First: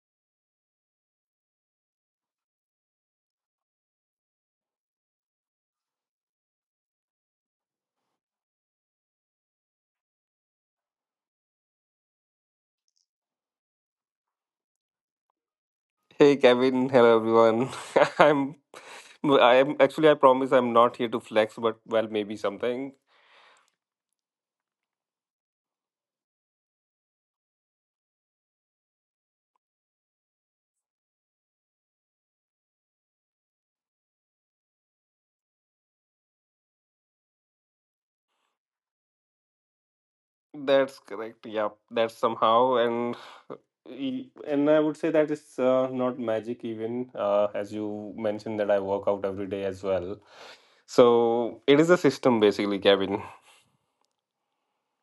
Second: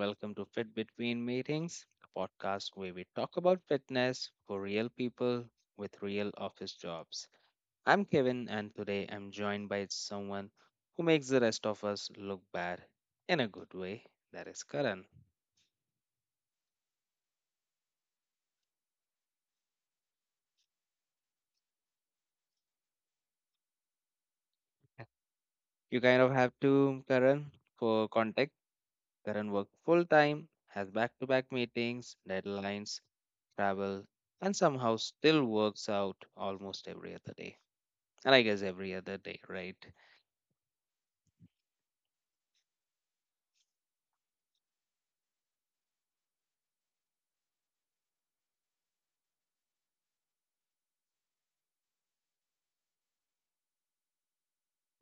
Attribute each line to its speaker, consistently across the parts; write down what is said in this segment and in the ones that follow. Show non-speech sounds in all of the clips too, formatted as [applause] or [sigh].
Speaker 1: welcome to Fit Between Meetings, a podcast where we talk about fitness for real people with real office jobs. I'm Kevin, and today I'm joined by someone who makes the rest of us look bad in a good way. That is Karan.
Speaker 2: Hey Kevin, hello everyone. [laughs] I'm I am actually, I promise I'm not here to flex, but well, maybe something.
Speaker 1: You kind of have to, Karan, for context. Karan works full time, has back to back meetings, deadlines, travel, and somehow still works out almost every other day. And I guess every other day, right?
Speaker 2: That's correct. Yeah, that's somehow. And and I would say that it's not magic even, as you mentioned, that I work out every day as well. So it is a system basically, Kevin.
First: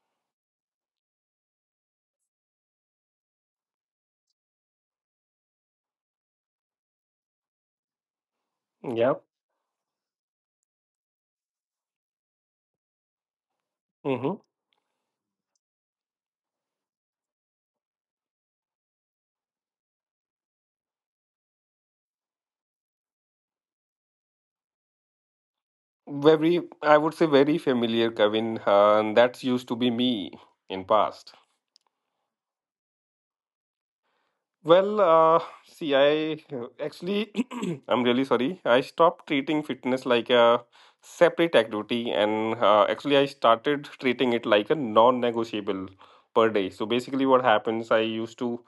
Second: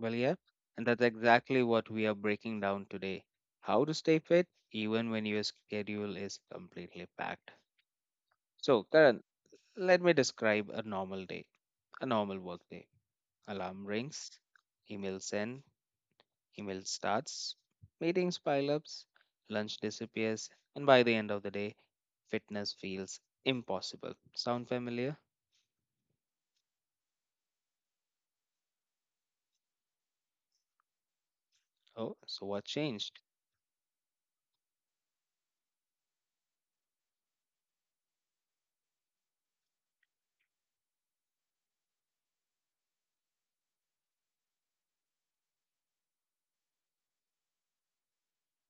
Speaker 1: Well, yeah, and that's exactly what we are breaking down today. How to stay fit even when your schedule is completely packed. So,
Speaker 2: Yeah.
Speaker 1: Karan, let me describe a normal day, a normal work day. Alarm rings,
Speaker 2: Mm-hmm.
Speaker 1: email send, email starts, meetings pile ups, lunch disappears, and by the end of the day, fitness feels impossible. Sound familiar?
Speaker 2: Very, I would say, very familiar, Kevin. And that's used to be me in past.
Speaker 1: Oh, so what changed?
Speaker 2: Well, see, actually, [clears throat] I'm really sorry. I stopped treating fitness like a separate activity, and actually, I started treating it like a non-negotiable per day. So basically, what happens? I used to,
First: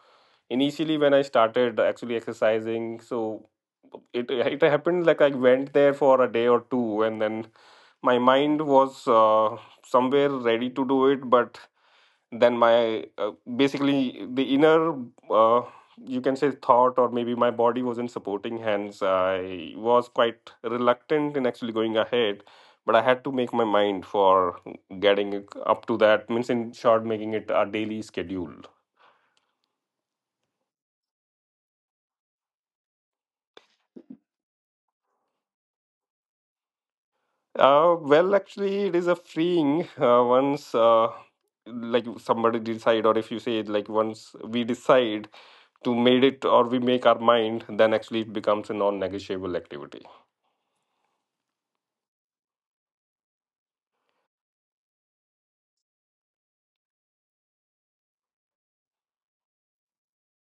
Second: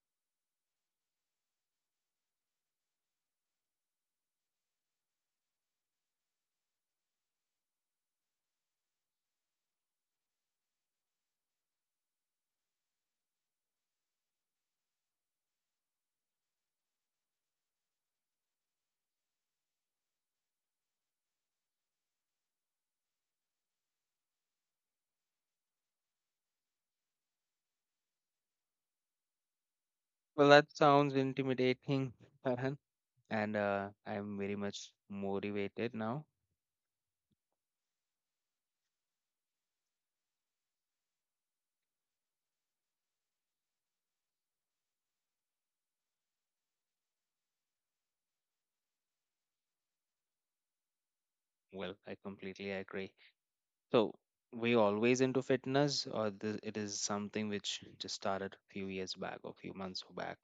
Speaker 2: initially when I started actually exercising, so it happened, like I went there for a day or two, and then my mind was somewhere ready to do it, but then my basically the inner uh, you can say thought, or maybe my body wasn't supporting, hence I was quite reluctant in actually going ahead. But I had to make my mind for getting it up to that, means in short, making it a daily schedule.
Speaker 1: Well, that sounds intimidating, Karan. And I'm very much motivated now.
Speaker 2: Well, actually it is a freeing, once, like somebody decide, or if you say it like, once we decide to made it, or we make our mind, then actually it becomes a non-negotiable activity.
Speaker 1: Well, I completely agree. So, were you always into fitness, or this, it is something which just started a few years back or few months back?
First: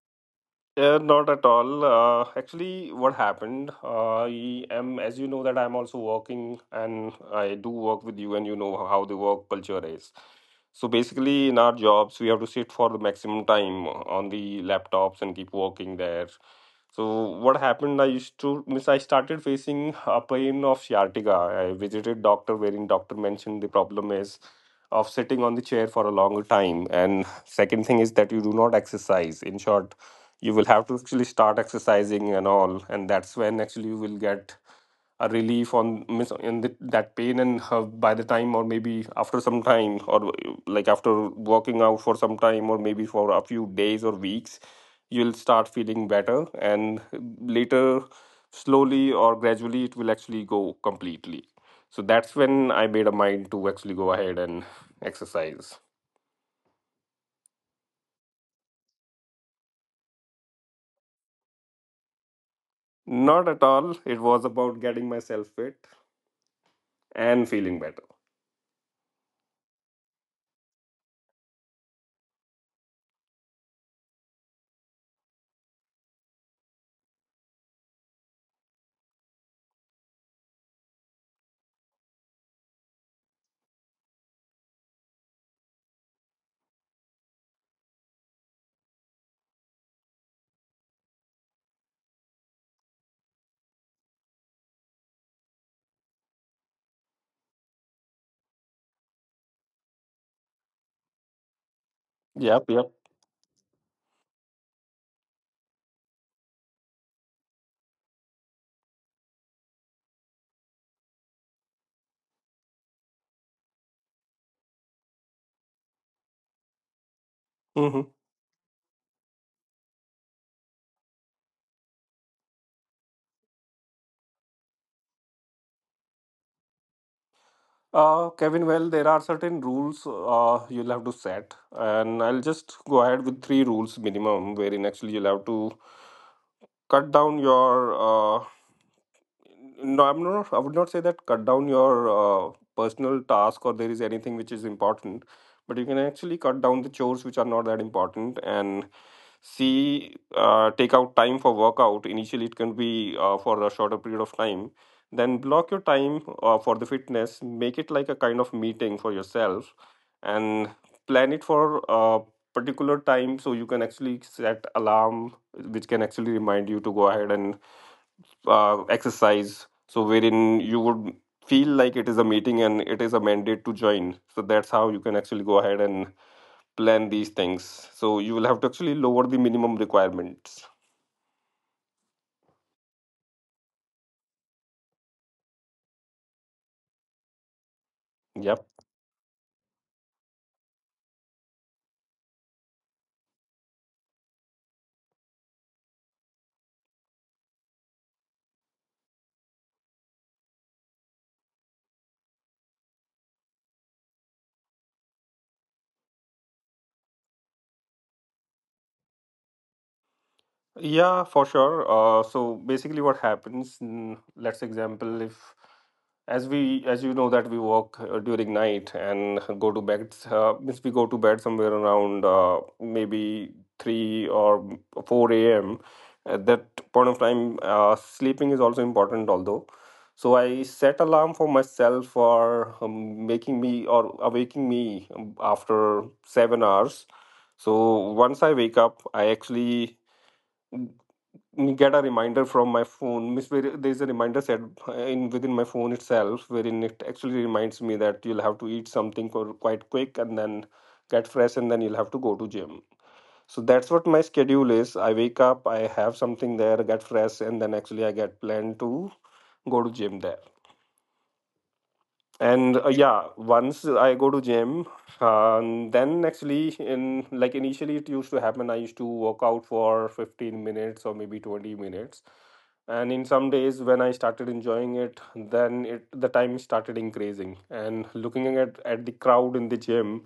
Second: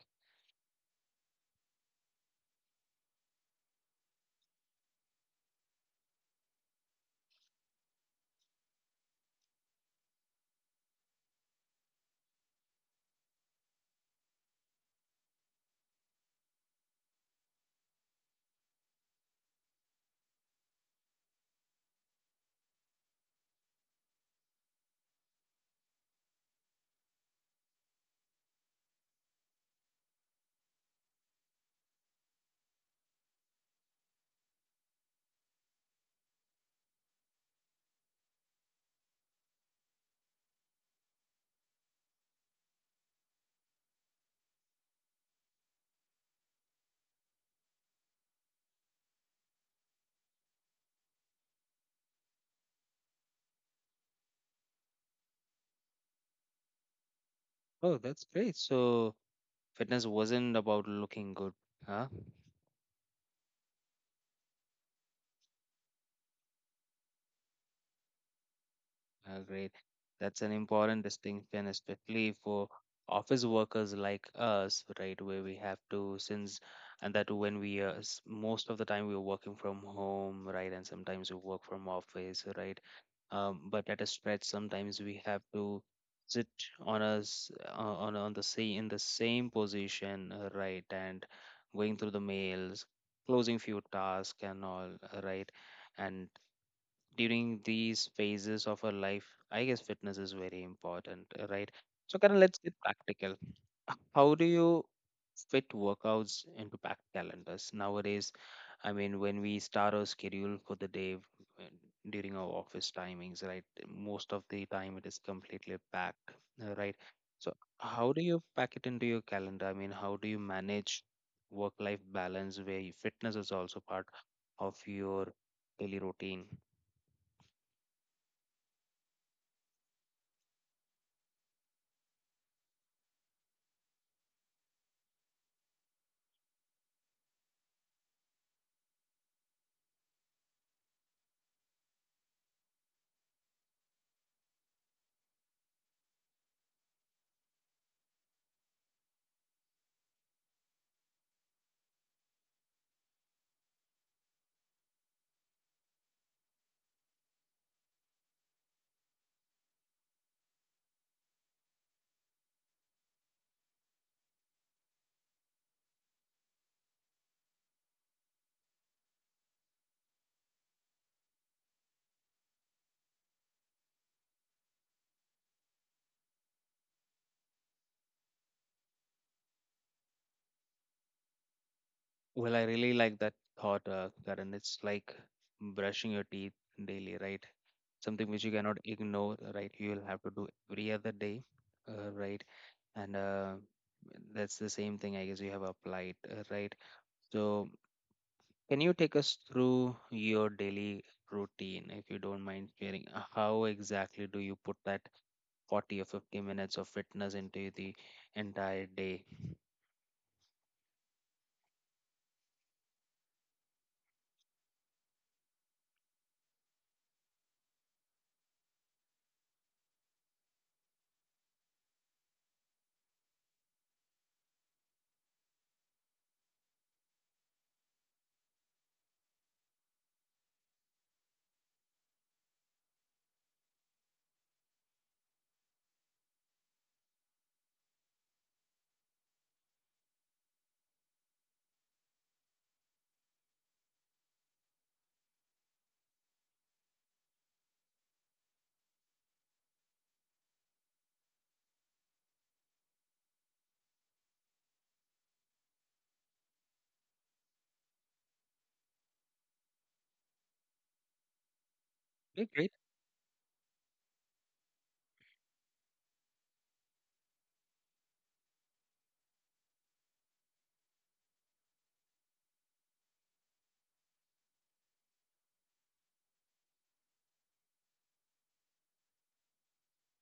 Speaker 2: Not at all. Actually, what happened? I am, as you know, that I'm also working, and I do work with you, and you know how the work culture is. So basically, in our jobs, we have to sit for the maximum time on the laptops and keep working there. So what happened? I used to miss. I started facing a pain of sciatica. I visited doctor, wherein doctor mentioned the problem is of sitting on the chair for a longer time. And second thing is that you do not exercise. In short, you will have to actually start exercising and all, and that's when actually you will get a relief on miss in the, that pain and have, by the time or maybe after some time, or like after working out for some time or maybe for a few days or weeks, you'll start feeling better. And later, slowly or gradually, it will actually go completely. So that's when I made a mind to actually go ahead and exercise.
Speaker 1: Oh, that's great. So, fitness wasn't about looking good, huh?
Speaker 2: Not at all. It was about getting myself fit and feeling better.
Speaker 1: Ah, great. That's an important distinction, especially for office workers like us, right? Where we have to, since, and that when we, s- most of the time we're working from home, right? And sometimes we work from office, right? But at a stretch, sometimes we have to sit on us on the same in the same position, right? And going through the mails, closing few tasks and all, right? And during these phases of our life, I guess fitness is very important, right. So kind of let's
Speaker 2: Yep,
Speaker 1: get
Speaker 2: yep.
Speaker 1: practical. How do you fit workouts into packed calendars nowadays? I mean, when we start our schedule for the day, uh, during our office timings, right, most of the time it is completely packed, right. So how
Speaker 2: Hmm.
Speaker 1: do you pack it into your calendar? I mean, how do you manage work life balance where your fitness is also part of your daily routine?
Speaker 2: Kevin, well, there are certain rules you'll have to set, and I'll just go ahead with three rules minimum, wherein actually you'll have to cut down your no, I'm not, I would not say that cut down your personal task or there is anything which is important, but you can actually cut down the chores which are not that important. And see, take out time for workout, initially it can be for a shorter period of time, then block your time for the fitness. Make it like a kind of meeting for yourself, and plan it for a particular time. So you can actually set alarm which can actually remind you to go ahead and exercise. So wherein you would feel like it is a meeting and it is a mandate to join. So that's how you can actually go ahead and plan these things. So you will have to actually lower the minimum requirements.
Speaker 1: Well, I really like that thought, Karan. It's like brushing your teeth daily, right? Something which you
Speaker 2: Yeah.
Speaker 1: cannot ignore, right? You'll have to do every other day, right? And that's the same thing, I guess, you have applied, right? So, can you take us through your daily routine, if you don't mind sharing? How exactly do you put that 40 or 50 minutes of fitness into the entire day?
Speaker 2: Yeah, for sure. So basically, what happens? Let's example, if as we as you know that we work during night and go to bed. Means we go to bed somewhere around maybe three or four a.m. At that point of time, sleeping is also important. Although, so I set alarm for myself for making me or awaking me after 7 hours. So once I wake up, I actually get a reminder from my phone miss, where there is a reminder set in within my phone itself, wherein it actually reminds me that you'll have to eat something for quite quick, and then get fresh, and then you'll have to go to gym. So that's what my schedule is. I wake up, I have something there, get fresh, and then actually I get planned to go to gym there.
Speaker 1: Okay, great.
Speaker 2: And yeah, once I go to gym, then actually in, like initially it used to happen, I used to work out for 15 minutes or maybe 20 minutes. And in some days when I started enjoying it, then it the time started increasing, and looking at the crowd in the gym,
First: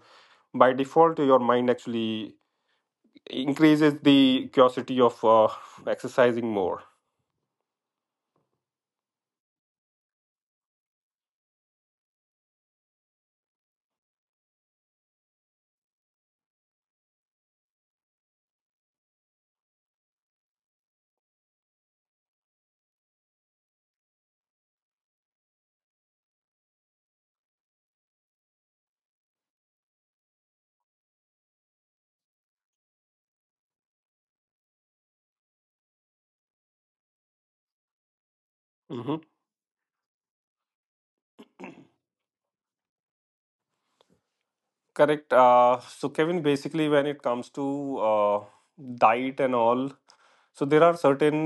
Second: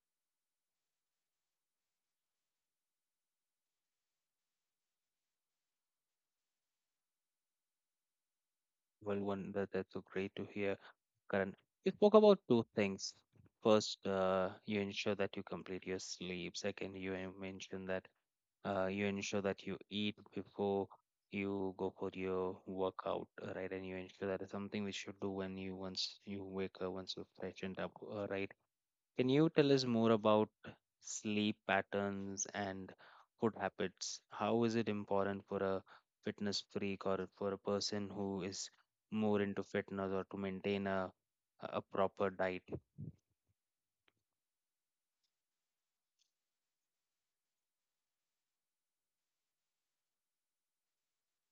Speaker 2: by default your mind actually increases the curiosity of exercising more.
Speaker 1: Well, one that, that's so great to hear. Karan, you spoke about two things. First, you ensure that you complete your sleep. Second, mentioned that you ensure that you eat before you go for your workout, right? And you ensure that is something we should do when you once you wake up, once you freshened up, right? Can you tell us more about sleep patterns and food habits? How is it important for a fitness freak or for a person who is
Speaker 2: Hmm.
Speaker 1: more into fitness or to maintain a proper diet?
Speaker 2: Correct. So Kevin, basically when it comes to diet and all, so there are certain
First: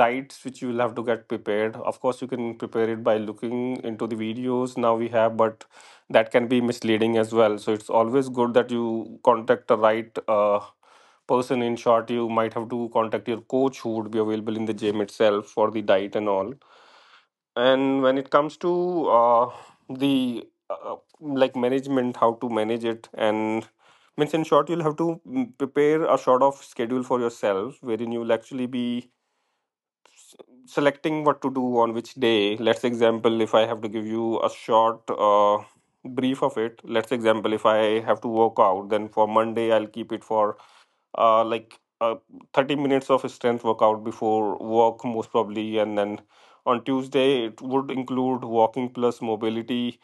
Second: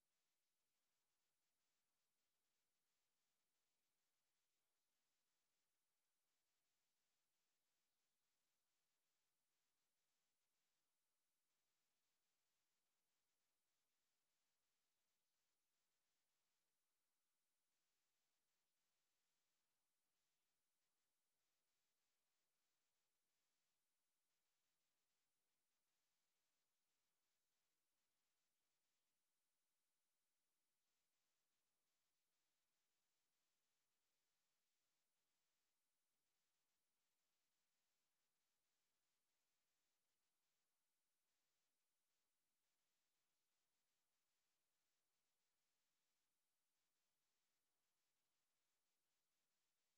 Speaker 2: diets which you will have to get prepared. Of course, you can prepare it by looking into the videos now we have, but that can be misleading as well. So it's always good that you contact the right person. In short, you might have to contact your coach who would be available in the gym itself for the diet and all. And when it comes to the like management, how to manage it, and means in short, you'll have to prepare a sort of schedule for yourself, wherein you'll actually be selecting what to do on which day. Let's example, if I have to give you a short brief of it, let's example, if I have to work out, then for Monday, I'll keep it for uh, like uh, 30 minutes of strength workout before work, most probably. And then on Tuesday, it would include walking plus mobility.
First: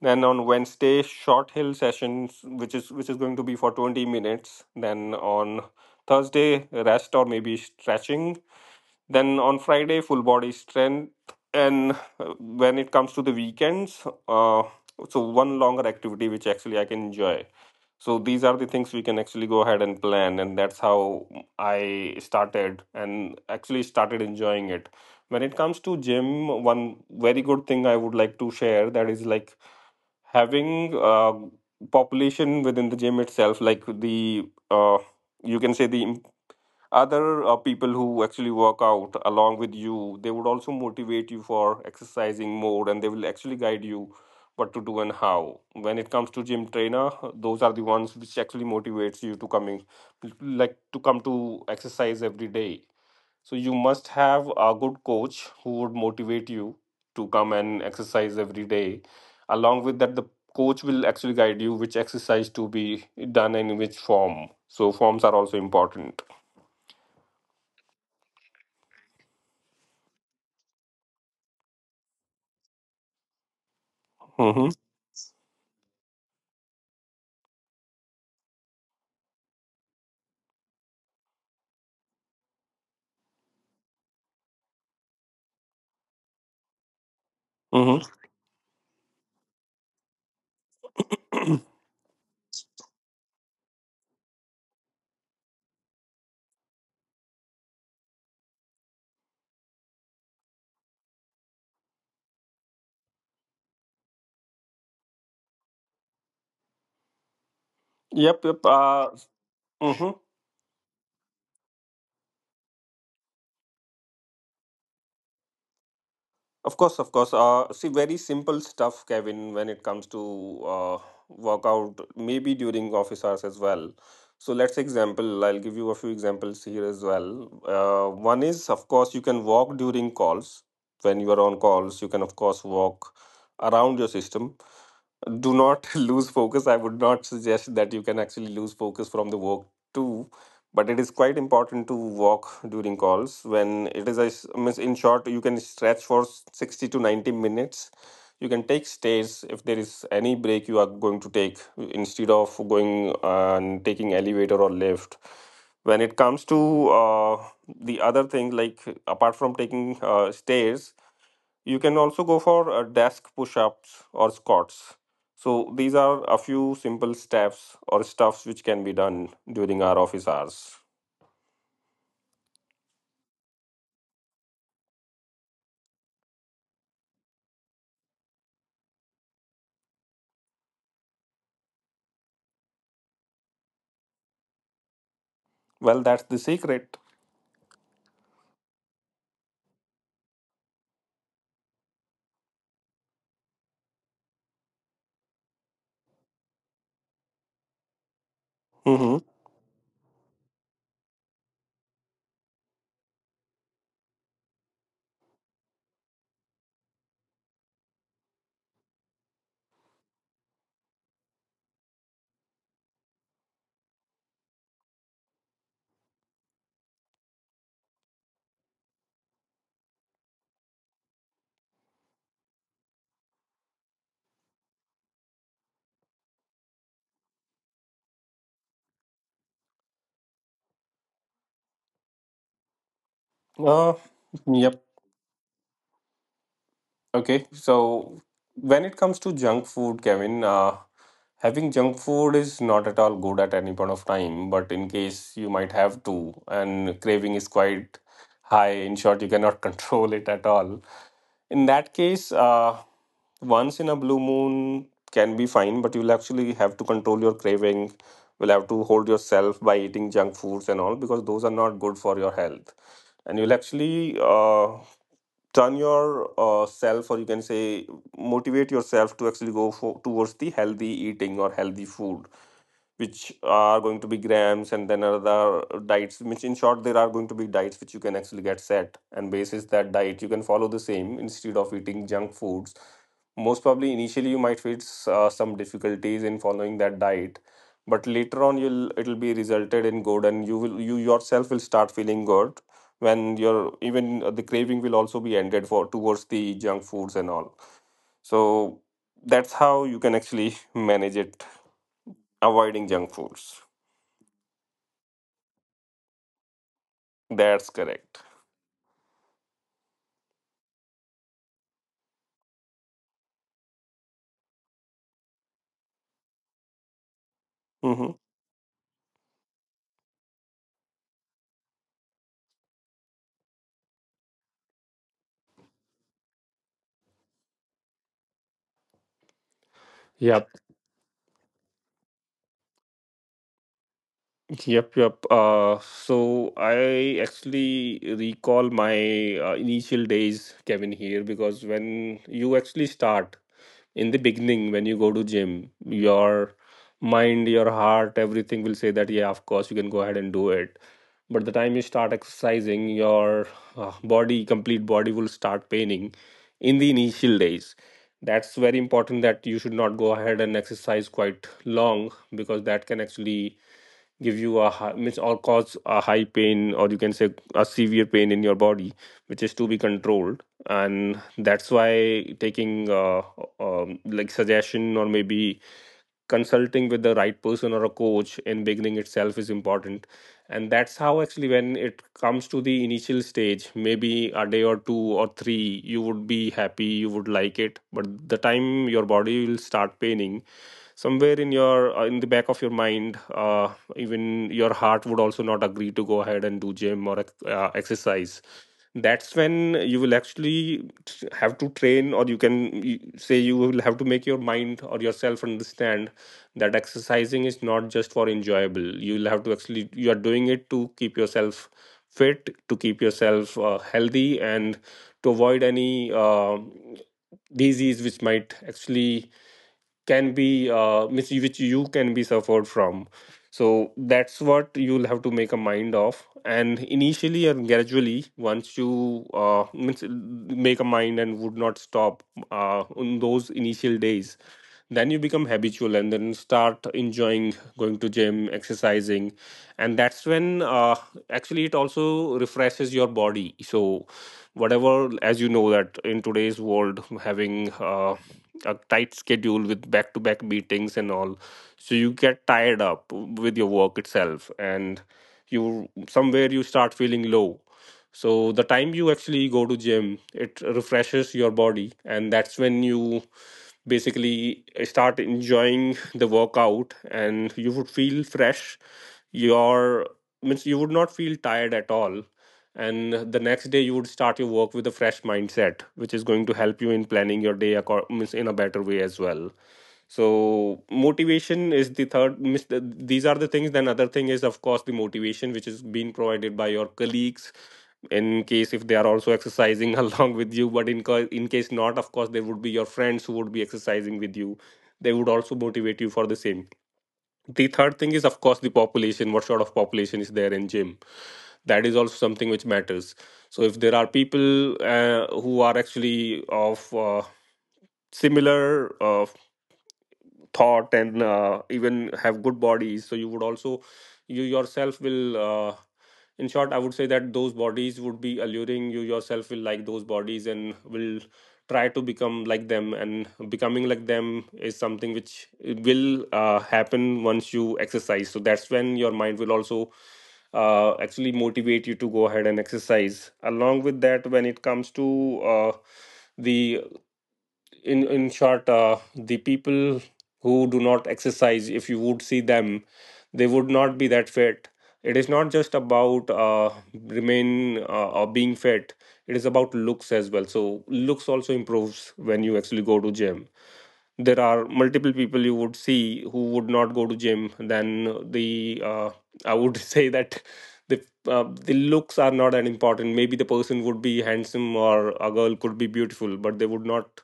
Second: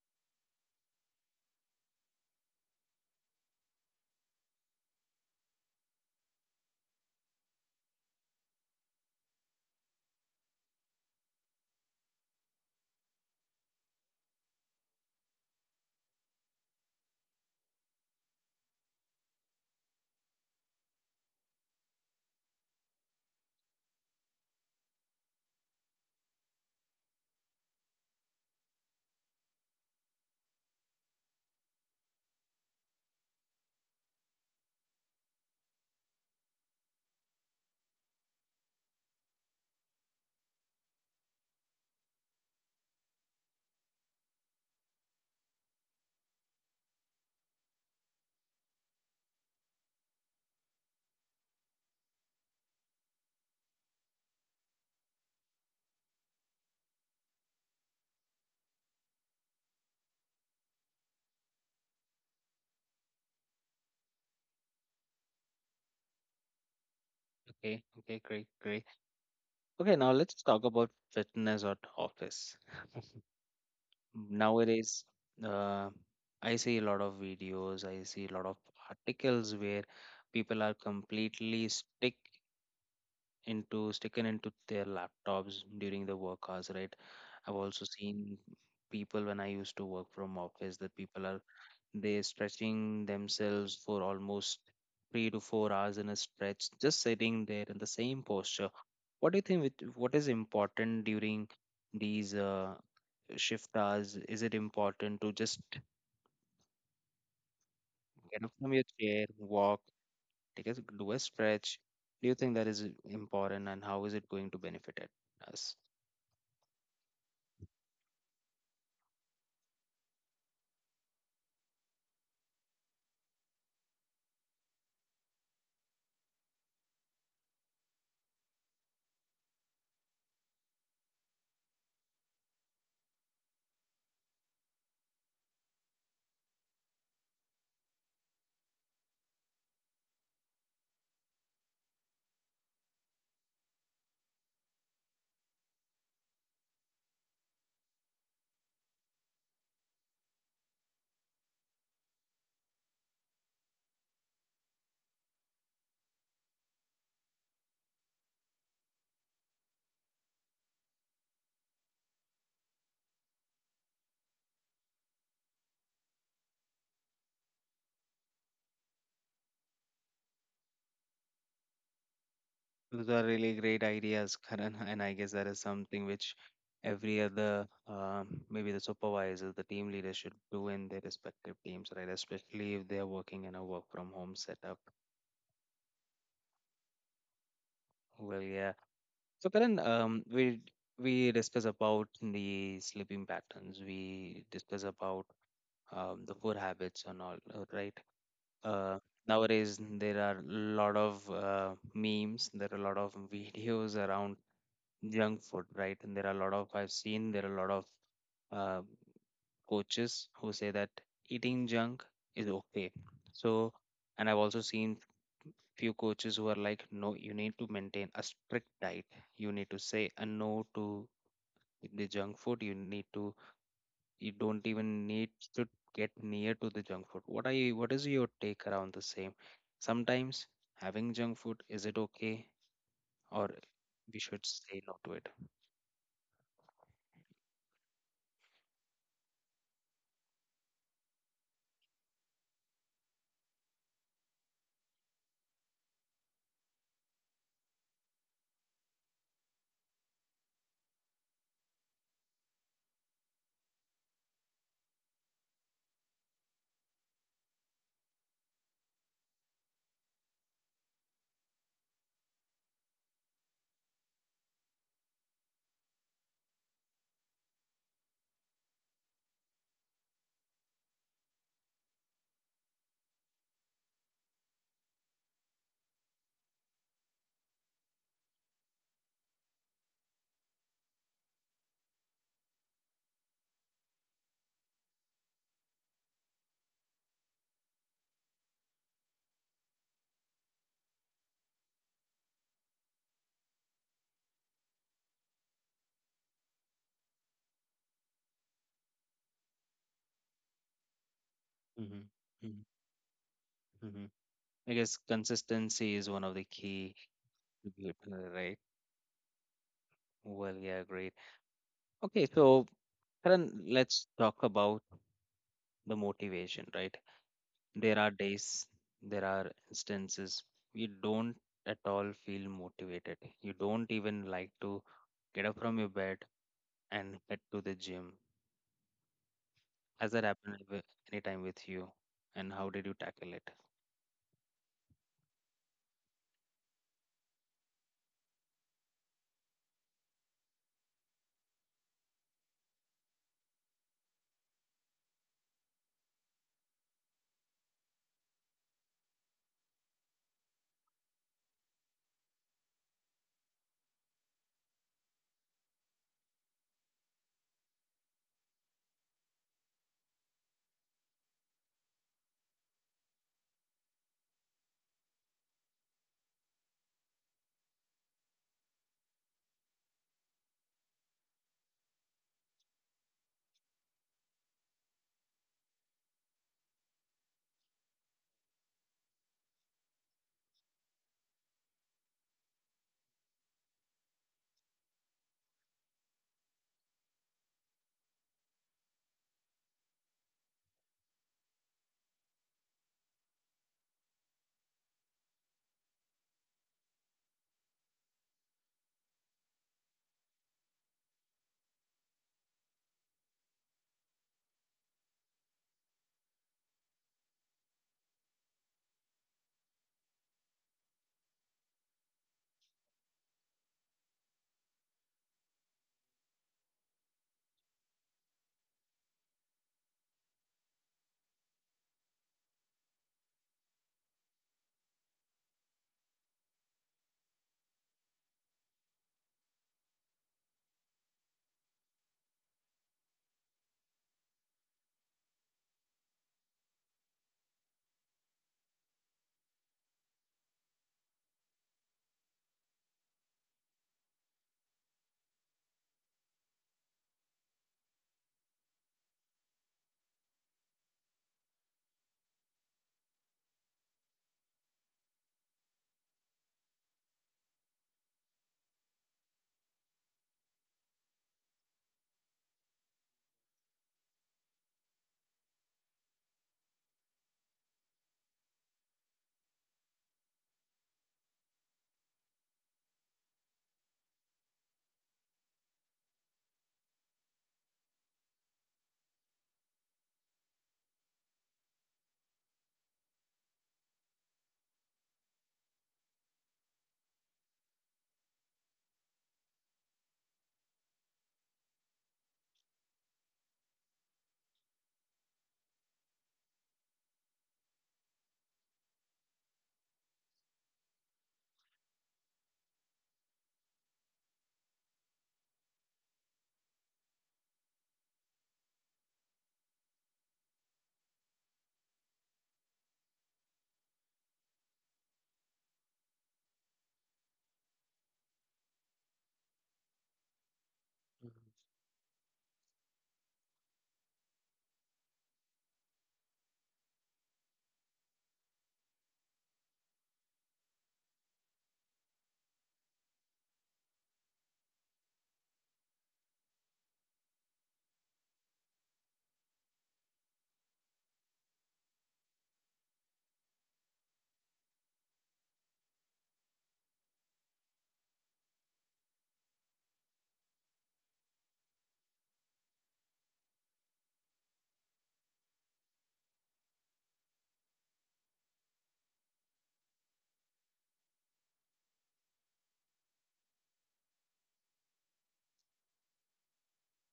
Speaker 2: Then on Wednesday, short hill sessions, which is going to be for 20 minutes. Then on Thursday, rest or maybe stretching. Then on Friday, full body strength. And when it comes to the weekends, so one longer activity which actually I can enjoy. So these are the things we can actually go ahead and plan. And that's how I started and actually started enjoying it. When it comes to gym, one very good thing I would like to share, that is like having population within the gym itself, like the uh, you can say the other people who actually work out along with you, they would also motivate you for exercising more, and they will actually guide you what to do and how. When it comes to gym trainer, those are the ones which actually motivates you to coming, like to come to exercise every day. So you must have a good coach who would motivate you to come and exercise every day. Along with that, the coach will actually guide you which exercise to be done and in which form. So forms are also important.
Speaker 1: Okay, okay, great, great. Okay, now let's talk about fitness at office.
Speaker 2: Hmm.
Speaker 1: Nowadays, uh, I see a lot of videos, I see a lot of articles where people are completely stick into sticking into their laptops during the work hours, right. I've also
Speaker 2: Mm-hmm.
Speaker 1: seen people when I used to work from office that people are they stretching themselves for almost 3 to 4 hours in a stretch just sitting there in the same posture. What do you think with, what is important during these shift hours? Is it important to just
Speaker 2: [clears throat] Yep,
Speaker 1: get up
Speaker 2: yep.
Speaker 1: from your chair, walk,
Speaker 2: Hmm.
Speaker 1: take a, do a stretch? Do you think that is important, and how is it going to benefit us?
Speaker 2: Of course, of course. See, very simple stuff, Kevin. When it comes to uh, workout, maybe during office hours as well. So let's example, I'll give you a few examples here as well. One is, of course, you can walk during calls. When you are on calls, you can, of course, walk around your system. Do not [laughs] lose focus. I would not suggest that you can actually lose focus from the work too, but it is quite important to walk during calls. When it is, a s- Means in short, you can stretch for 60 to 90 minutes. You can take stairs if there is any break you are going to take, instead of going and taking elevator or lift. When it comes to the other thing, like apart from taking stairs, you can also go for desk push ups or squats. So these are a few simple steps or stuffs which can be done during our office hours.
Speaker 1: Those are really great ideas, Karan, [laughs] and I guess that is something which every other, maybe the supervisors, the team leaders should do in their respective teams, right? Especially if they are working in a work from home setup.
Speaker 2: Well, that's the secret.
Speaker 1: Well, yeah. So, Karan, we discuss about the sleeping patterns. We discuss about the food habits and all, right? Uh,
Speaker 2: Mm-hmm.
Speaker 1: nowadays there are a lot of memes. There are a lot of [laughs] videos around junk food, right? And there are a lot of, I've seen there are a lot of uh, coaches who say that eating junk is okay. So, and I've also seen few coaches who are like, no, you need to maintain a strict diet. You need to say a no to the junk food. You need to, you don't even need to get near to the junk food. What are you, what is your take around the same? Sometimes having junk food, is it okay? Or
Speaker 2: Uh,
Speaker 1: we should
Speaker 2: yep.
Speaker 1: say no to it.
Speaker 2: Okay. So when it comes to junk food, Kevin, having junk food is not at all good at any point of time, but in case you might have to, and craving is quite high, in short, you cannot [laughs] control it at all. In that case, once in a blue moon can be fine, but you'll actually have to control your craving. Will have to hold yourself by eating junk foods and all, because those are not good for your health, and you'll actually turn your self, or you can say motivate yourself to actually go for towards the healthy eating or healthy food which are going to be grams, and then other diets which in short there are going to be diets which you can actually get set, and basis that diet you can follow the same instead of eating junk foods. Most probably initially you might face some difficulties in following that diet, but later on you'll it'll be resulted in good and you yourself will start feeling good when your even the craving will also be ended for towards the junk foods and all. So that's how you can actually [laughs] manage it.
Speaker 1: Mm-hmm.
Speaker 2: Avoiding junk foods.
Speaker 1: I guess consistency is one of the key,
Speaker 2: That's
Speaker 1: attribute,
Speaker 2: correct.
Speaker 1: right? Well, yeah, great. Okay, so Karan, let's talk about the motivation, right? There
Speaker 2: Hmm.
Speaker 1: are days, there are instances you don't at all feel motivated. You don't even like to get up from your bed and head to the gym. Has that
Speaker 2: Yep,
Speaker 1: happened anytime with you? And how did you tackle it?
Speaker 2: yep, yep. So I actually recall my initial days, Kevin, here because when you actually start, in the beginning when you go to gym, your mind, your heart, everything will say that yeah, of course you can go ahead and do it. But the time you start exercising your body complete body will start paining in the initial days. That's very important, that you should not go ahead and exercise quite long, because that can actually give you a high, means, or cause a high pain, or you can say a severe pain in your body which is to be controlled. And that's why taking like suggestion, or maybe consulting with the right person or a coach in beginning itself is important. And that's how actually when it comes to the initial stage, maybe a day or two or three, you would be happy, you would like it, but the time your body will start paining, somewhere in your in the back of your mind, even your heart would also not agree to go ahead and do gym or exercise. That's when you will actually have to train, or you can say you will have to make your mind or yourself understand that exercising is not just for enjoyable. You'll have to actually, you are doing it to keep yourself fit, to keep yourself healthy, and to avoid any disease which might actually can be which you can be suffered from. So that's what you'll have to make a mind of, and initially and gradually once you means make a mind and would not stop on those initial days, then you become habitual and then start enjoying going to gym exercising. And that's when actually it also refreshes your body. So whatever, as you know that in today's world having a tight schedule with back to back meetings and all, so you get tied up with your work itself, and you somewhere you start feeling low. So the time you actually go to gym, it refreshes your body, and that's when you basically start enjoying the workout and you would feel fresh. Your, means, you would not feel tired at all. And the next day you would start your work with a fresh mindset which is going to help you in planning your day means in a better way as well. So motivation is the third these are the things. Then other thing is of course the motivation which is being provided by your colleagues in case if they are also exercising [laughs] along with you. But in case not, of course there would be your friends who would be exercising with you. They would also motivate you for the same. The third thing is of course the population. What sort of population is there in gym, that is also something which matters. So if there are people who are actually of similar thought and even have good bodies, so you would also, you yourself will in short I would say that those bodies would be alluring, you yourself will like those bodies and will try to become like them, and becoming like them is something which will happen once you exercise. So that's when your mind will also actually motivate you to go ahead and exercise. Along with that, when it comes to the in short the people who do not exercise, if you would see them, they would not be that fit. It is not just about remain or being fit, it is about looks as well. So looks also improves when you actually go to gym. There are multiple people you would see who would not go to gym. Then the I would [laughs] say that the the looks are not that important. Maybe the person would be handsome or a girl could be beautiful, but they would not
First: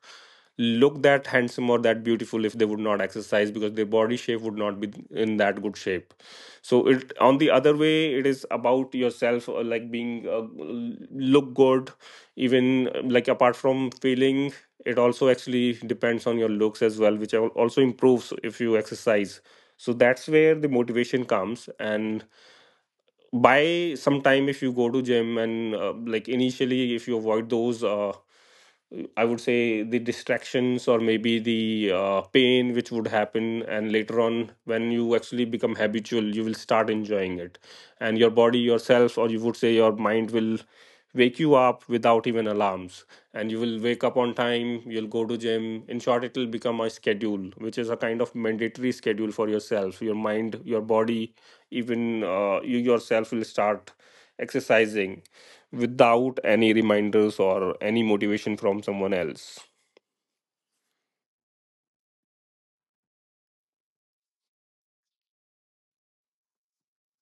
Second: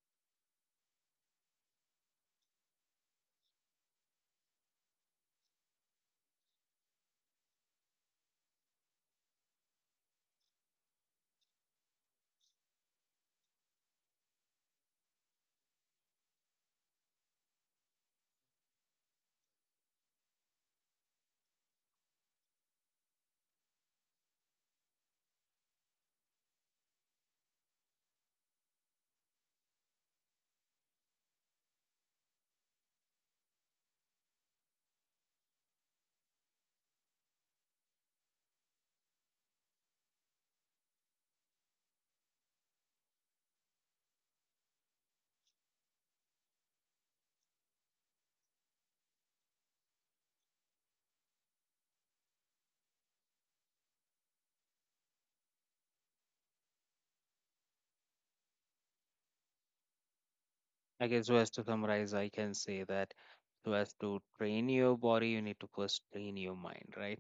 Speaker 2: look that handsome or that beautiful if they would not exercise, because their body shape would not be in that good shape. So it, on the other way, it is about yourself like being look good, even like apart from feeling, it also actually depends on your looks as well, which also improves if you exercise. So that's where the motivation comes. And by some time, if you go to gym and like initially if you avoid those I would say the distractions, or maybe the pain which would happen, and later on, when you actually become habitual, you will start enjoying it. And your body, yourself, or you would say your mind will wake you up without even alarms, and you will wake up on time. You'll go to gym. In short, it will become a schedule, which is a kind of mandatory schedule for yourself, your mind, your body, even you yourself will start exercising without any reminders or any motivation from someone else.
Speaker 1: I guess, so as to summarize, I can say that so as to train your body, you need to first train your mind, right?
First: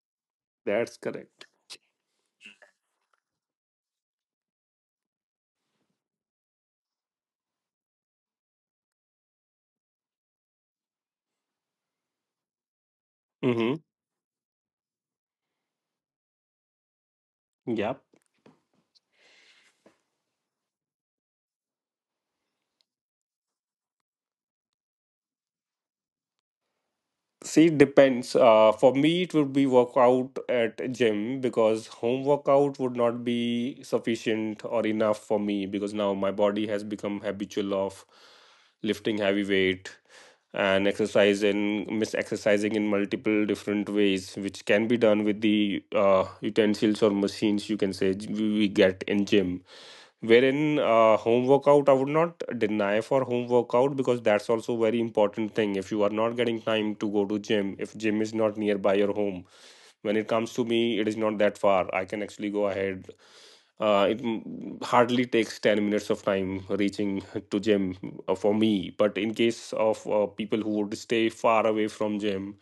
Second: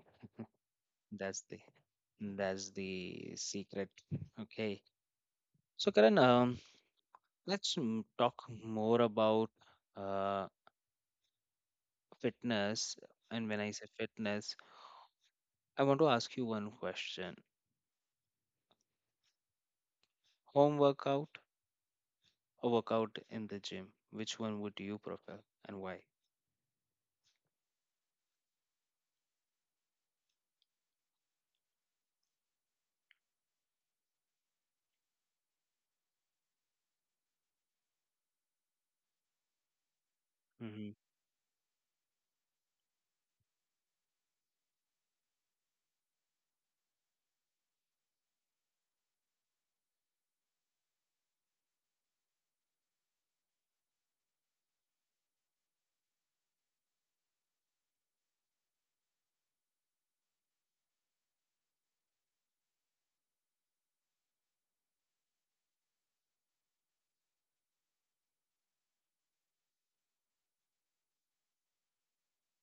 Speaker 2: That's
Speaker 1: That's
Speaker 2: correct.
Speaker 1: the that's the secret. Okay. So, Karan, let's talk more about uh, fitness. And when I
Speaker 2: Mm-hmm.
Speaker 1: say fitness, I want to ask you one question:
Speaker 2: Yep.
Speaker 1: home workout or workout in the gym? Which one would you prefer, and why?
Speaker 2: See, it depends. For me, it would be workout at gym because home workout would not be sufficient or enough for me, because now my body has become habitual of lifting heavy weight and
Speaker 1: Mm-hmm.
Speaker 2: exercise in mis exercising in multiple different ways, which can be done with the utensils or machines, you can say, we get in gym. Wherein home workout, I would not deny for home workout, because that's also very important thing if you are not getting time to go to gym, if gym is not nearby your home. When it comes to me, it is not that far, I can actually go ahead. It hardly takes 10 minutes of time reaching [laughs] to gym for me. But in case of people who would stay far away from gym,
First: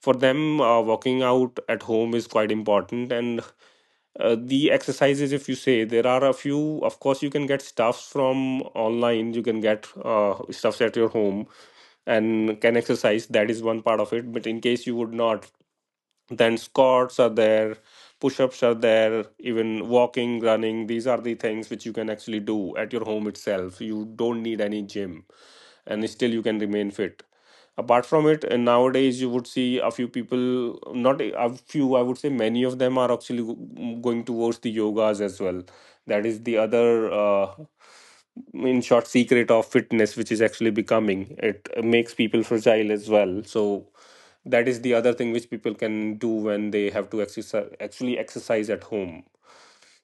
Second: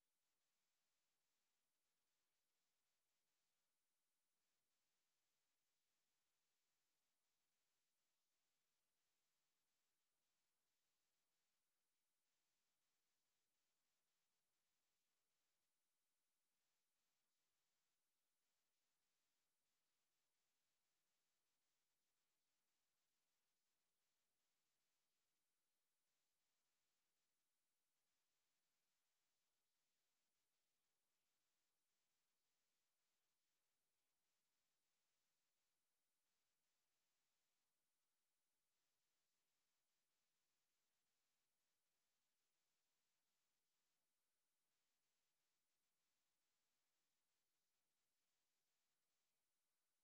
Speaker 2: for them walking out at home is quite important. And the exercises, if you say there are a few, of course you can get stuffs from online, you can get stuffs at your home and can exercise. That is one part of it. But in case you would not, then squats are there, push-ups are there, even walking, running, these are the things which you can actually do at your home itself. You don't need any gym, and still you can remain fit. Apart from it, and nowadays you would see a few people, not a few, I would say many of them are actually going towards the yogas as well. That is the other in short secret of fitness which is actually becoming, it makes people fragile as well. So that is the other thing which people can do when they have to exercise, actually exercise at home.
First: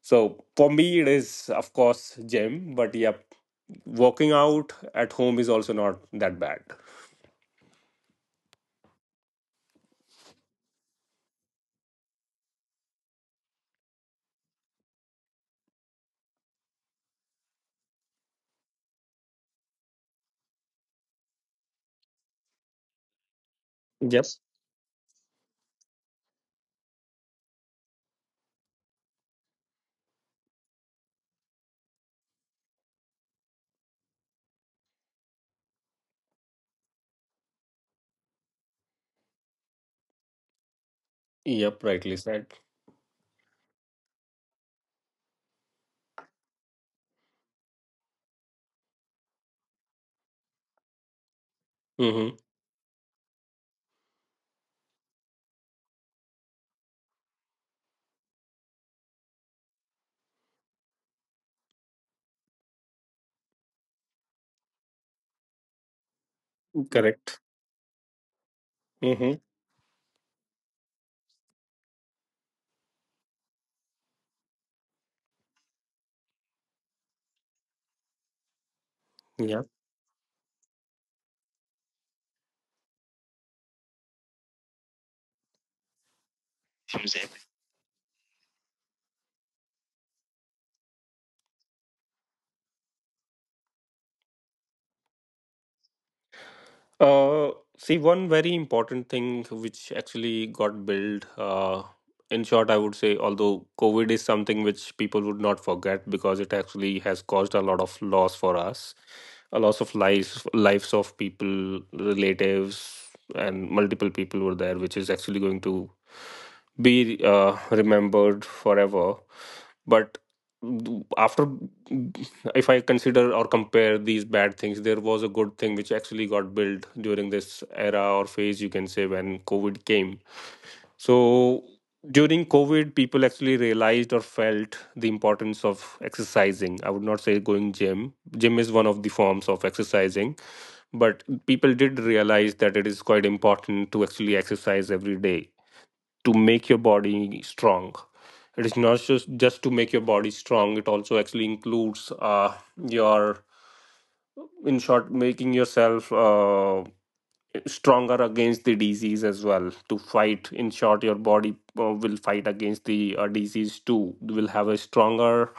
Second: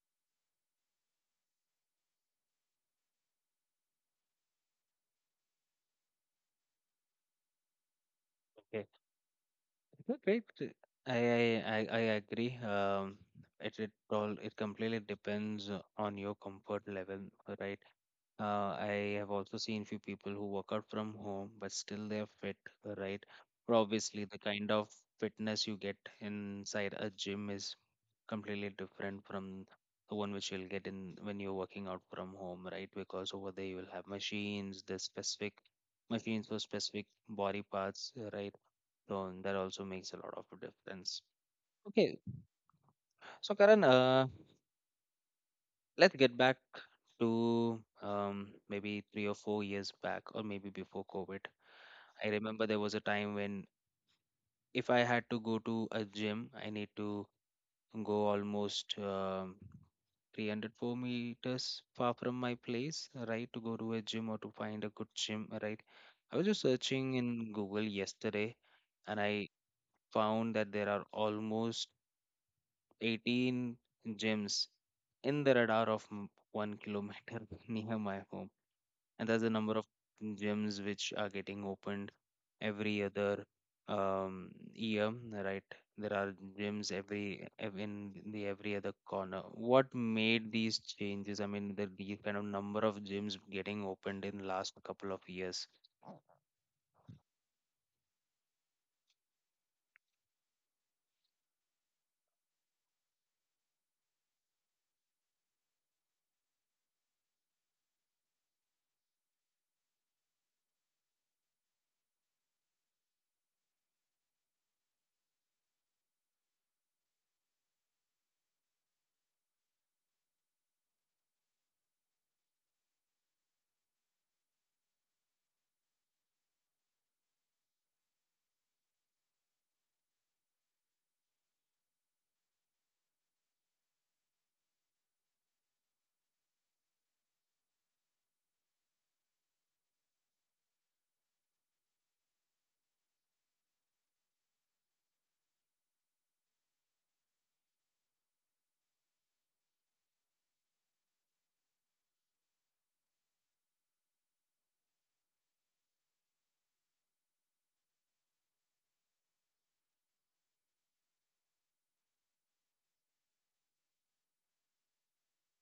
Speaker 2: So for me it is of course gym, but yep, working out at home is also not that bad.
Speaker 1: Okay, I agree. It all it completely depends on your comfort level, right? I have also seen few people who work out from home, but still they're fit, right? But obviously,
Speaker 2: Yep.
Speaker 1: the kind of fitness you get inside a gym is completely different from the one which you'll get in when you're working out from home, right? Because over there you will have machines, the specific machines for specific body parts, right? So and that also makes a lot of difference.
Speaker 2: Yep. Rightly
Speaker 1: Okay,
Speaker 2: said.
Speaker 1: so Karan, let's get back to maybe 3 or 4 years back, or maybe before COVID. I
Speaker 2: Mm-hmm.
Speaker 1: remember there was a time when if I had to go to a gym, I need to go almost 300 4 meters far from my place, right, to go to a gym or to find a good gym, right? I was just searching
Speaker 2: Correct.
Speaker 1: in Google yesterday, and
Speaker 2: Mm-hmm.
Speaker 1: I found that there are almost 18 gyms in the radar of 1 kilometer [laughs] near my home. And that's the
Speaker 2: Yeah.
Speaker 1: number of gyms which are getting opened every other year, right? There are gyms every in the every other corner. What made these changes? I mean, the these kind of number of gyms getting opened in last couple of years.
Speaker 2: Uh, see, one very important thing which actually got built. In short, I would say, although COVID is something which people would not forget because it actually has caused a lot of loss for us, a loss of lives, lives of people, relatives, and multiple people were there, which is actually going to be remembered forever. But after, if I consider or compare these bad things, there was a good thing which actually got built during this era or phase, you can say, when COVID came. So during COVID, people actually realized or felt the importance of exercising. I would not say going gym. Gym is one of the forms of exercising, but people did realize that it is quite important to actually exercise every day to make your body strong. It is not just to make your body strong. It also actually includes your, in short, making yourself stronger against the disease as well. To fight, in short, your body will fight against the disease too. You will have a stronger,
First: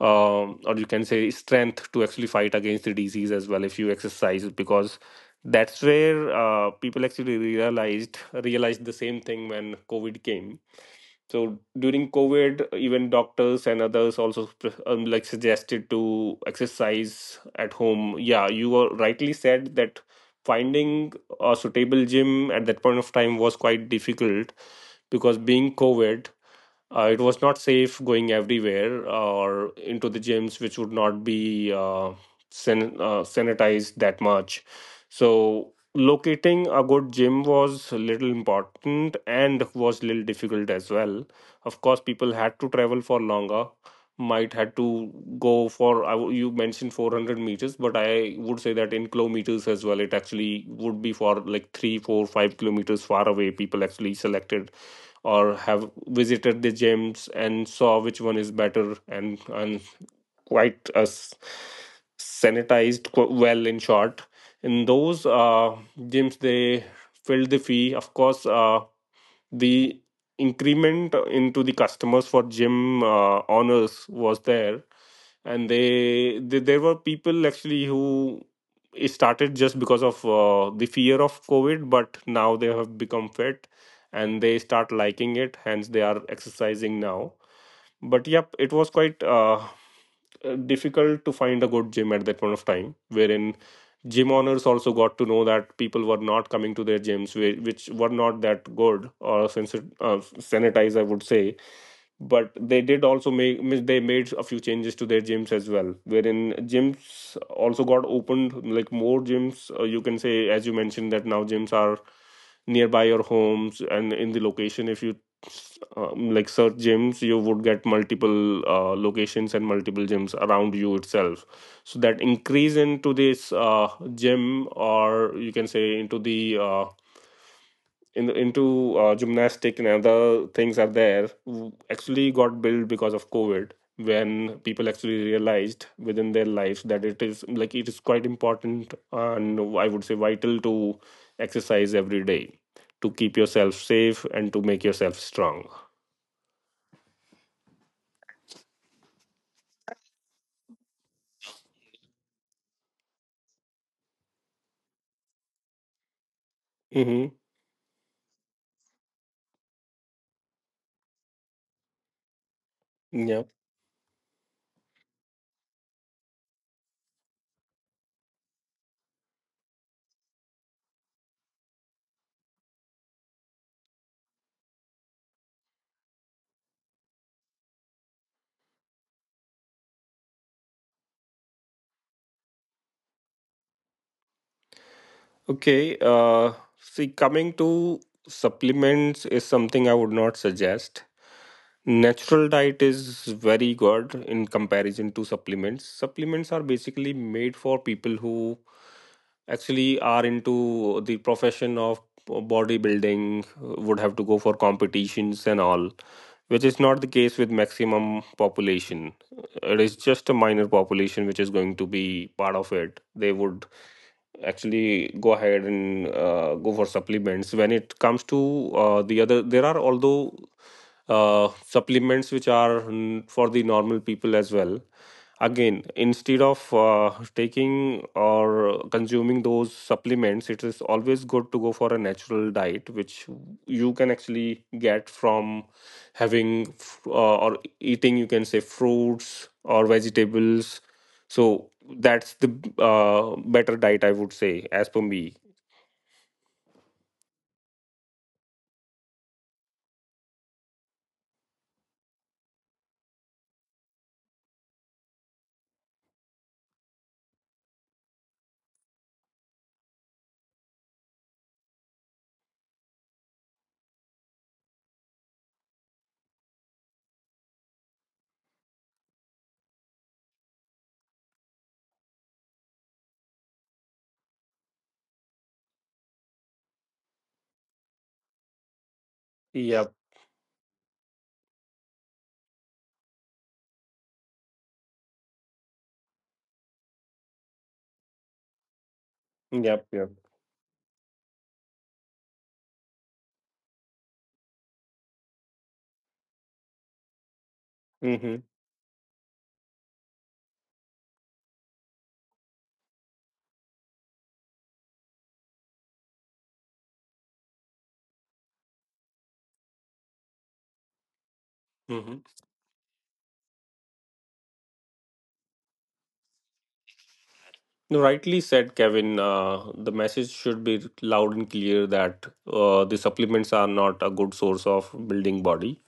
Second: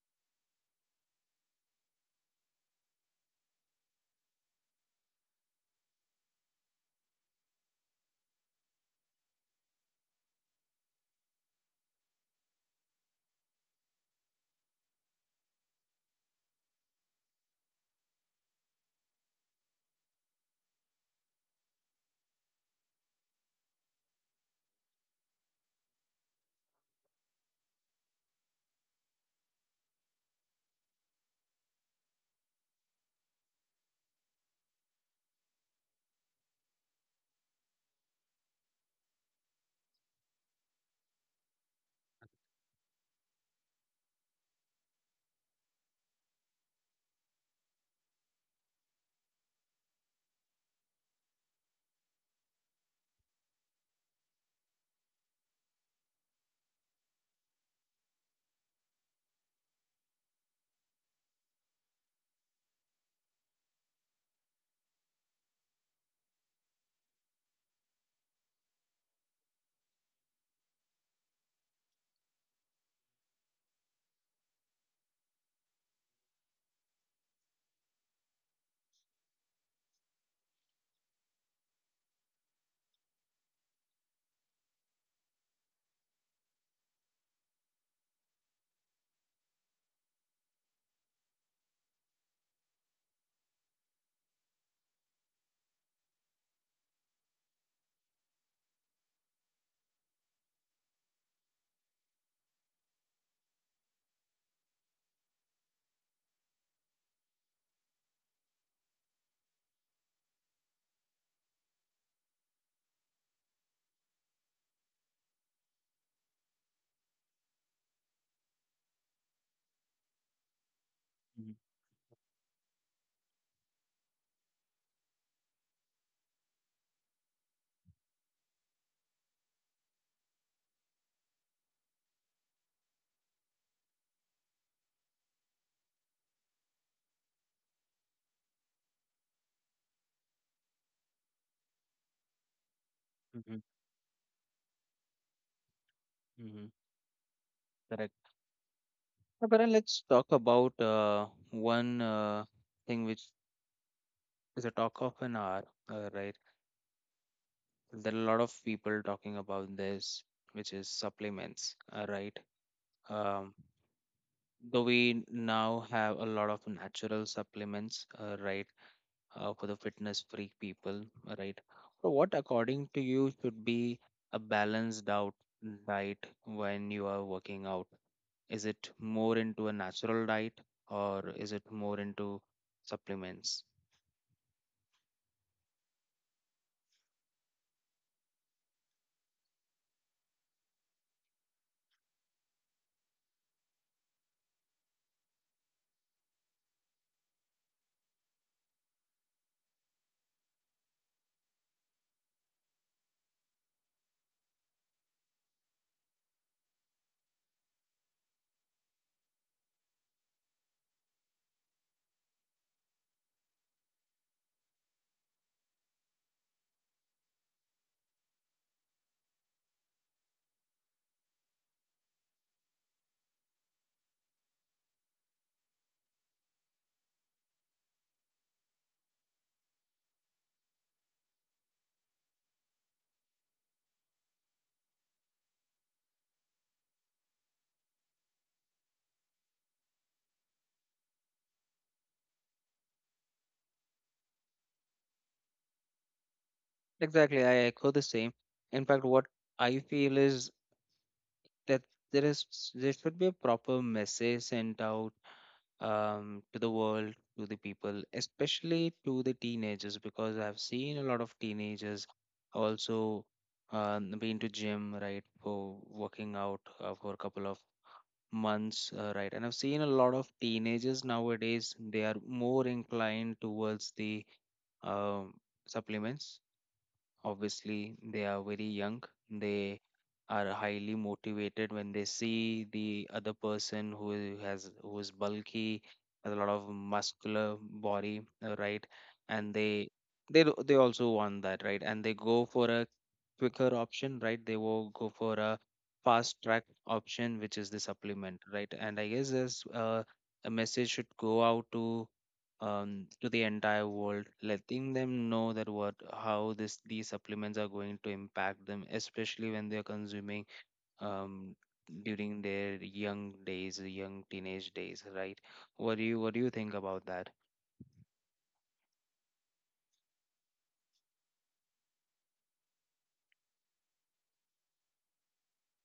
Speaker 2: or you can say, strength to actually fight against the disease as well if you exercise. Because that's where people actually realized the same thing when COVID came. So during COVID, even doctors and others also like suggested to exercise at home. Yeah, you were rightly said that finding a suitable gym at that point of time was quite difficult because being COVID, it was not safe going everywhere or into the gyms, which would not be sanitized that much. So, locating a good gym was a little important and was little difficult as well. Of course, people had to travel for longer, might had to go for, you mentioned 400 meters, but I would say that in kilometers as well, it actually would be for like 3, 4, 5 kilometers far away. People actually selected or have visited the gyms and saw which one is better and quite sanitized, well, in short, in those gyms they filled the fee, of course. The increment into the customers for gym owners was there, and they there were people actually who it started just because of the fear of COVID, but now they have become fit and they start liking it, hence they are exercising now. But yep, it was quite difficult to find a good gym at that point of time, wherein gym owners also got to know that people were not coming to their gyms which were not that good or sanitized, I would say. But they did also make they made a few changes to their gyms as well, wherein gyms also got opened, like more gyms, you can say. As you mentioned, that now gyms are nearby your homes, and in the location, if you like, search gyms, you would get multiple locations and multiple gyms around you itself. So that increase into this gym, or you can say into the into gymnastic and other things are there, actually got built because of COVID, when people actually realized within their lives that it is like it is quite important, and I would say vital, to exercise every day to keep
Speaker 1: Mm-hmm.
Speaker 2: yourself safe and to make yourself strong.
Speaker 1: Hmm. Correct. Now, Karan, let's talk about one thing which the talk of an hour, right?
Speaker 2: Mm-hmm.
Speaker 1: There are a lot of people talking about this, which is supplements, right?
Speaker 2: Yeah.
Speaker 1: Um, though we now have a lot of natural supplements, right, for the fitness freak people, right? So, what according to you should be a balanced out diet when you are working out? Is it more into a natural diet or is it more into supplements?
Speaker 2: Okay. See, coming to supplements, is something I would not suggest. Natural diet is very good in comparison to supplements. Supplements are basically made for people who actually are into the profession of bodybuilding, would have to go for competitions and all, which is not the case with maximum population. It is just a minor population which is going to be part of it. They would actually go ahead and go for supplements. When it comes to the other, there are, although supplements which are, for the normal people as well. Again, instead of taking or consuming those supplements, it is always good to go for a natural diet, which you can actually get from having or eating, you can say, fruits or vegetables. So that's the better diet, I would say, as per me.
Speaker 1: Exactly, I echo the same. In fact, what I feel is that there is there should be a proper message sent out to the world, to the people, especially to the teenagers because I've seen a lot of teenagers also been to gym, right, for working out, for a couple of months, right. And I've seen a lot of teenagers nowadays they are more inclined towards the um supplements. Obviously they are very young, they
Speaker 2: Yep,
Speaker 1: are highly motivated when they see the other person who has who is bulky, has a lot of muscular body, right. And
Speaker 2: yep,
Speaker 1: they
Speaker 2: yep.
Speaker 1: they also want that, right. And they go for a quicker option, right, they will go for a fast track option which is the
Speaker 2: Mm-hmm.
Speaker 1: supplement, right. And I guess this a message should go out to the entire world, letting them know that what how this these supplements are going to impact them, especially when they are consuming, um, during their young days, young teenage days, right? What do you think about that?
Speaker 2: No, rightly said, Kevin. The message should be loud and clear that the supplements are not a good source of building body.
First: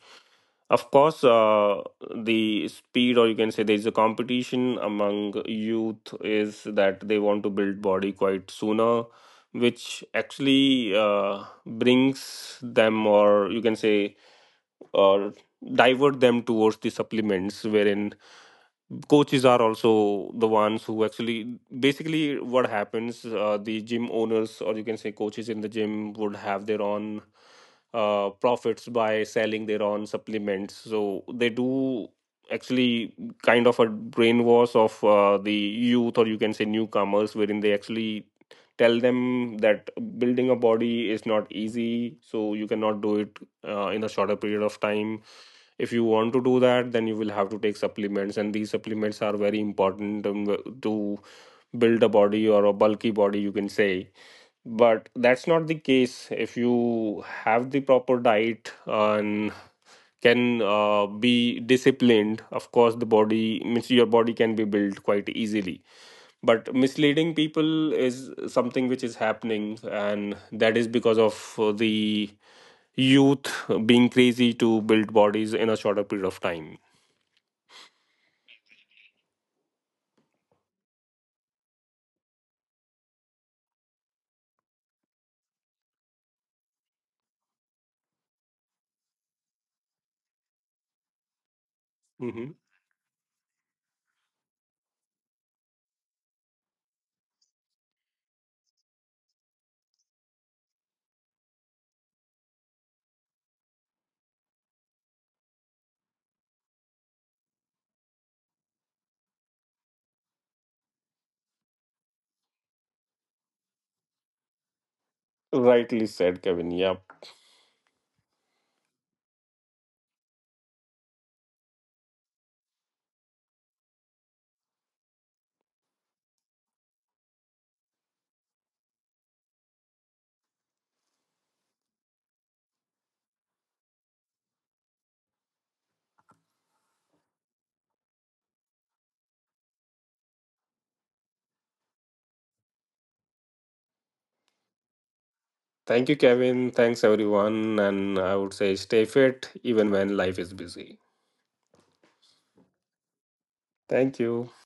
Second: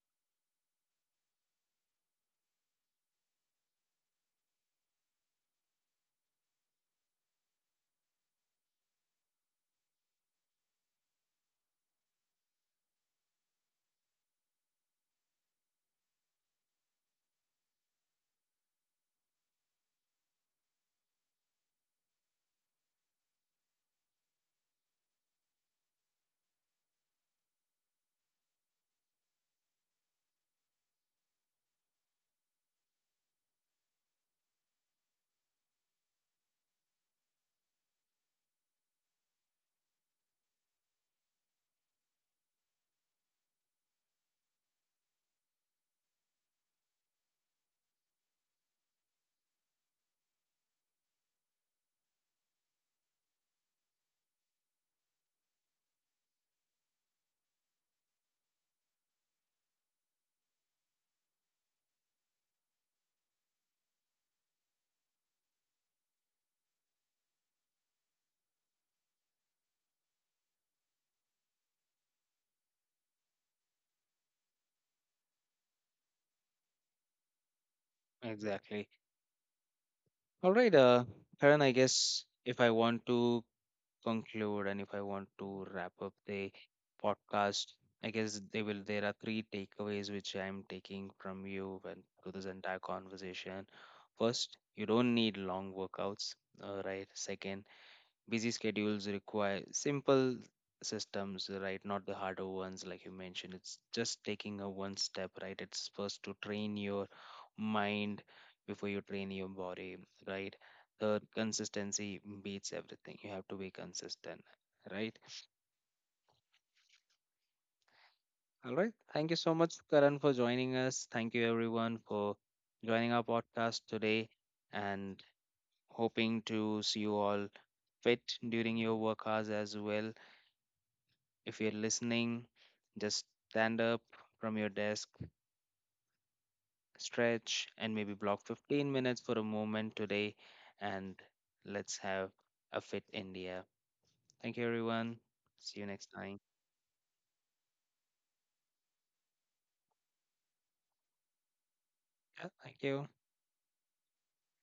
Speaker 2: Of course, the speed, or you can say there is a competition among youth, is that they want to build body quite sooner, which actually brings them, or you can say, or divert them towards the supplements, wherein coaches are also the ones who actually, basically, what happens, the gym owners, or you can say coaches in the gym, would have their own profits by selling their own supplements. So they do actually kind of a brainwash of the youth, or you can say newcomers, wherein they actually tell them that building a body is not easy, so you cannot do it in a shorter period of time. If you want to do that, then you will have to take supplements, and these supplements are very important to build a body or a bulky body, you can say. But that's not the case. If you have the proper diet and can be disciplined, of course, the body, means your body, can be built quite easily. But misleading people is something which is happening, and that is because of the youth being crazy to build bodies in a shorter period of time.
Speaker 1: Exactly. All right, Karan, I guess if I want to conclude and if I want to wrap up the podcast, I guess they will there are three takeaways which I'm taking from you and to this
Speaker 2: Hmm.
Speaker 1: entire conversation. First, you don't need long workouts. All right. Second, busy schedules require simple systems, right, not the harder ones, like you mentioned, it's just taking a one step, right, it's first to train your mind before you train your body, right. The consistency beats everything. You have to be consistent, right.
Speaker 2: Rightly said, Kevin. Yep.
Speaker 1: All right, thank you so much Karan for joining us. Thank you everyone for joining our podcast today. And hoping to see you all fit during your work hours as well. If you're listening, just stand up from your desk, stretch, and maybe block 15 minutes for a moment today. And let's have a fit India. Thank you, everyone. See you next
Speaker 2: Thank you,
Speaker 1: time.
Speaker 2: Kevin. Thanks, everyone. And I would say stay fit even when life is busy.
Speaker 1: Yeah, thank you.
Speaker 2: Thank you.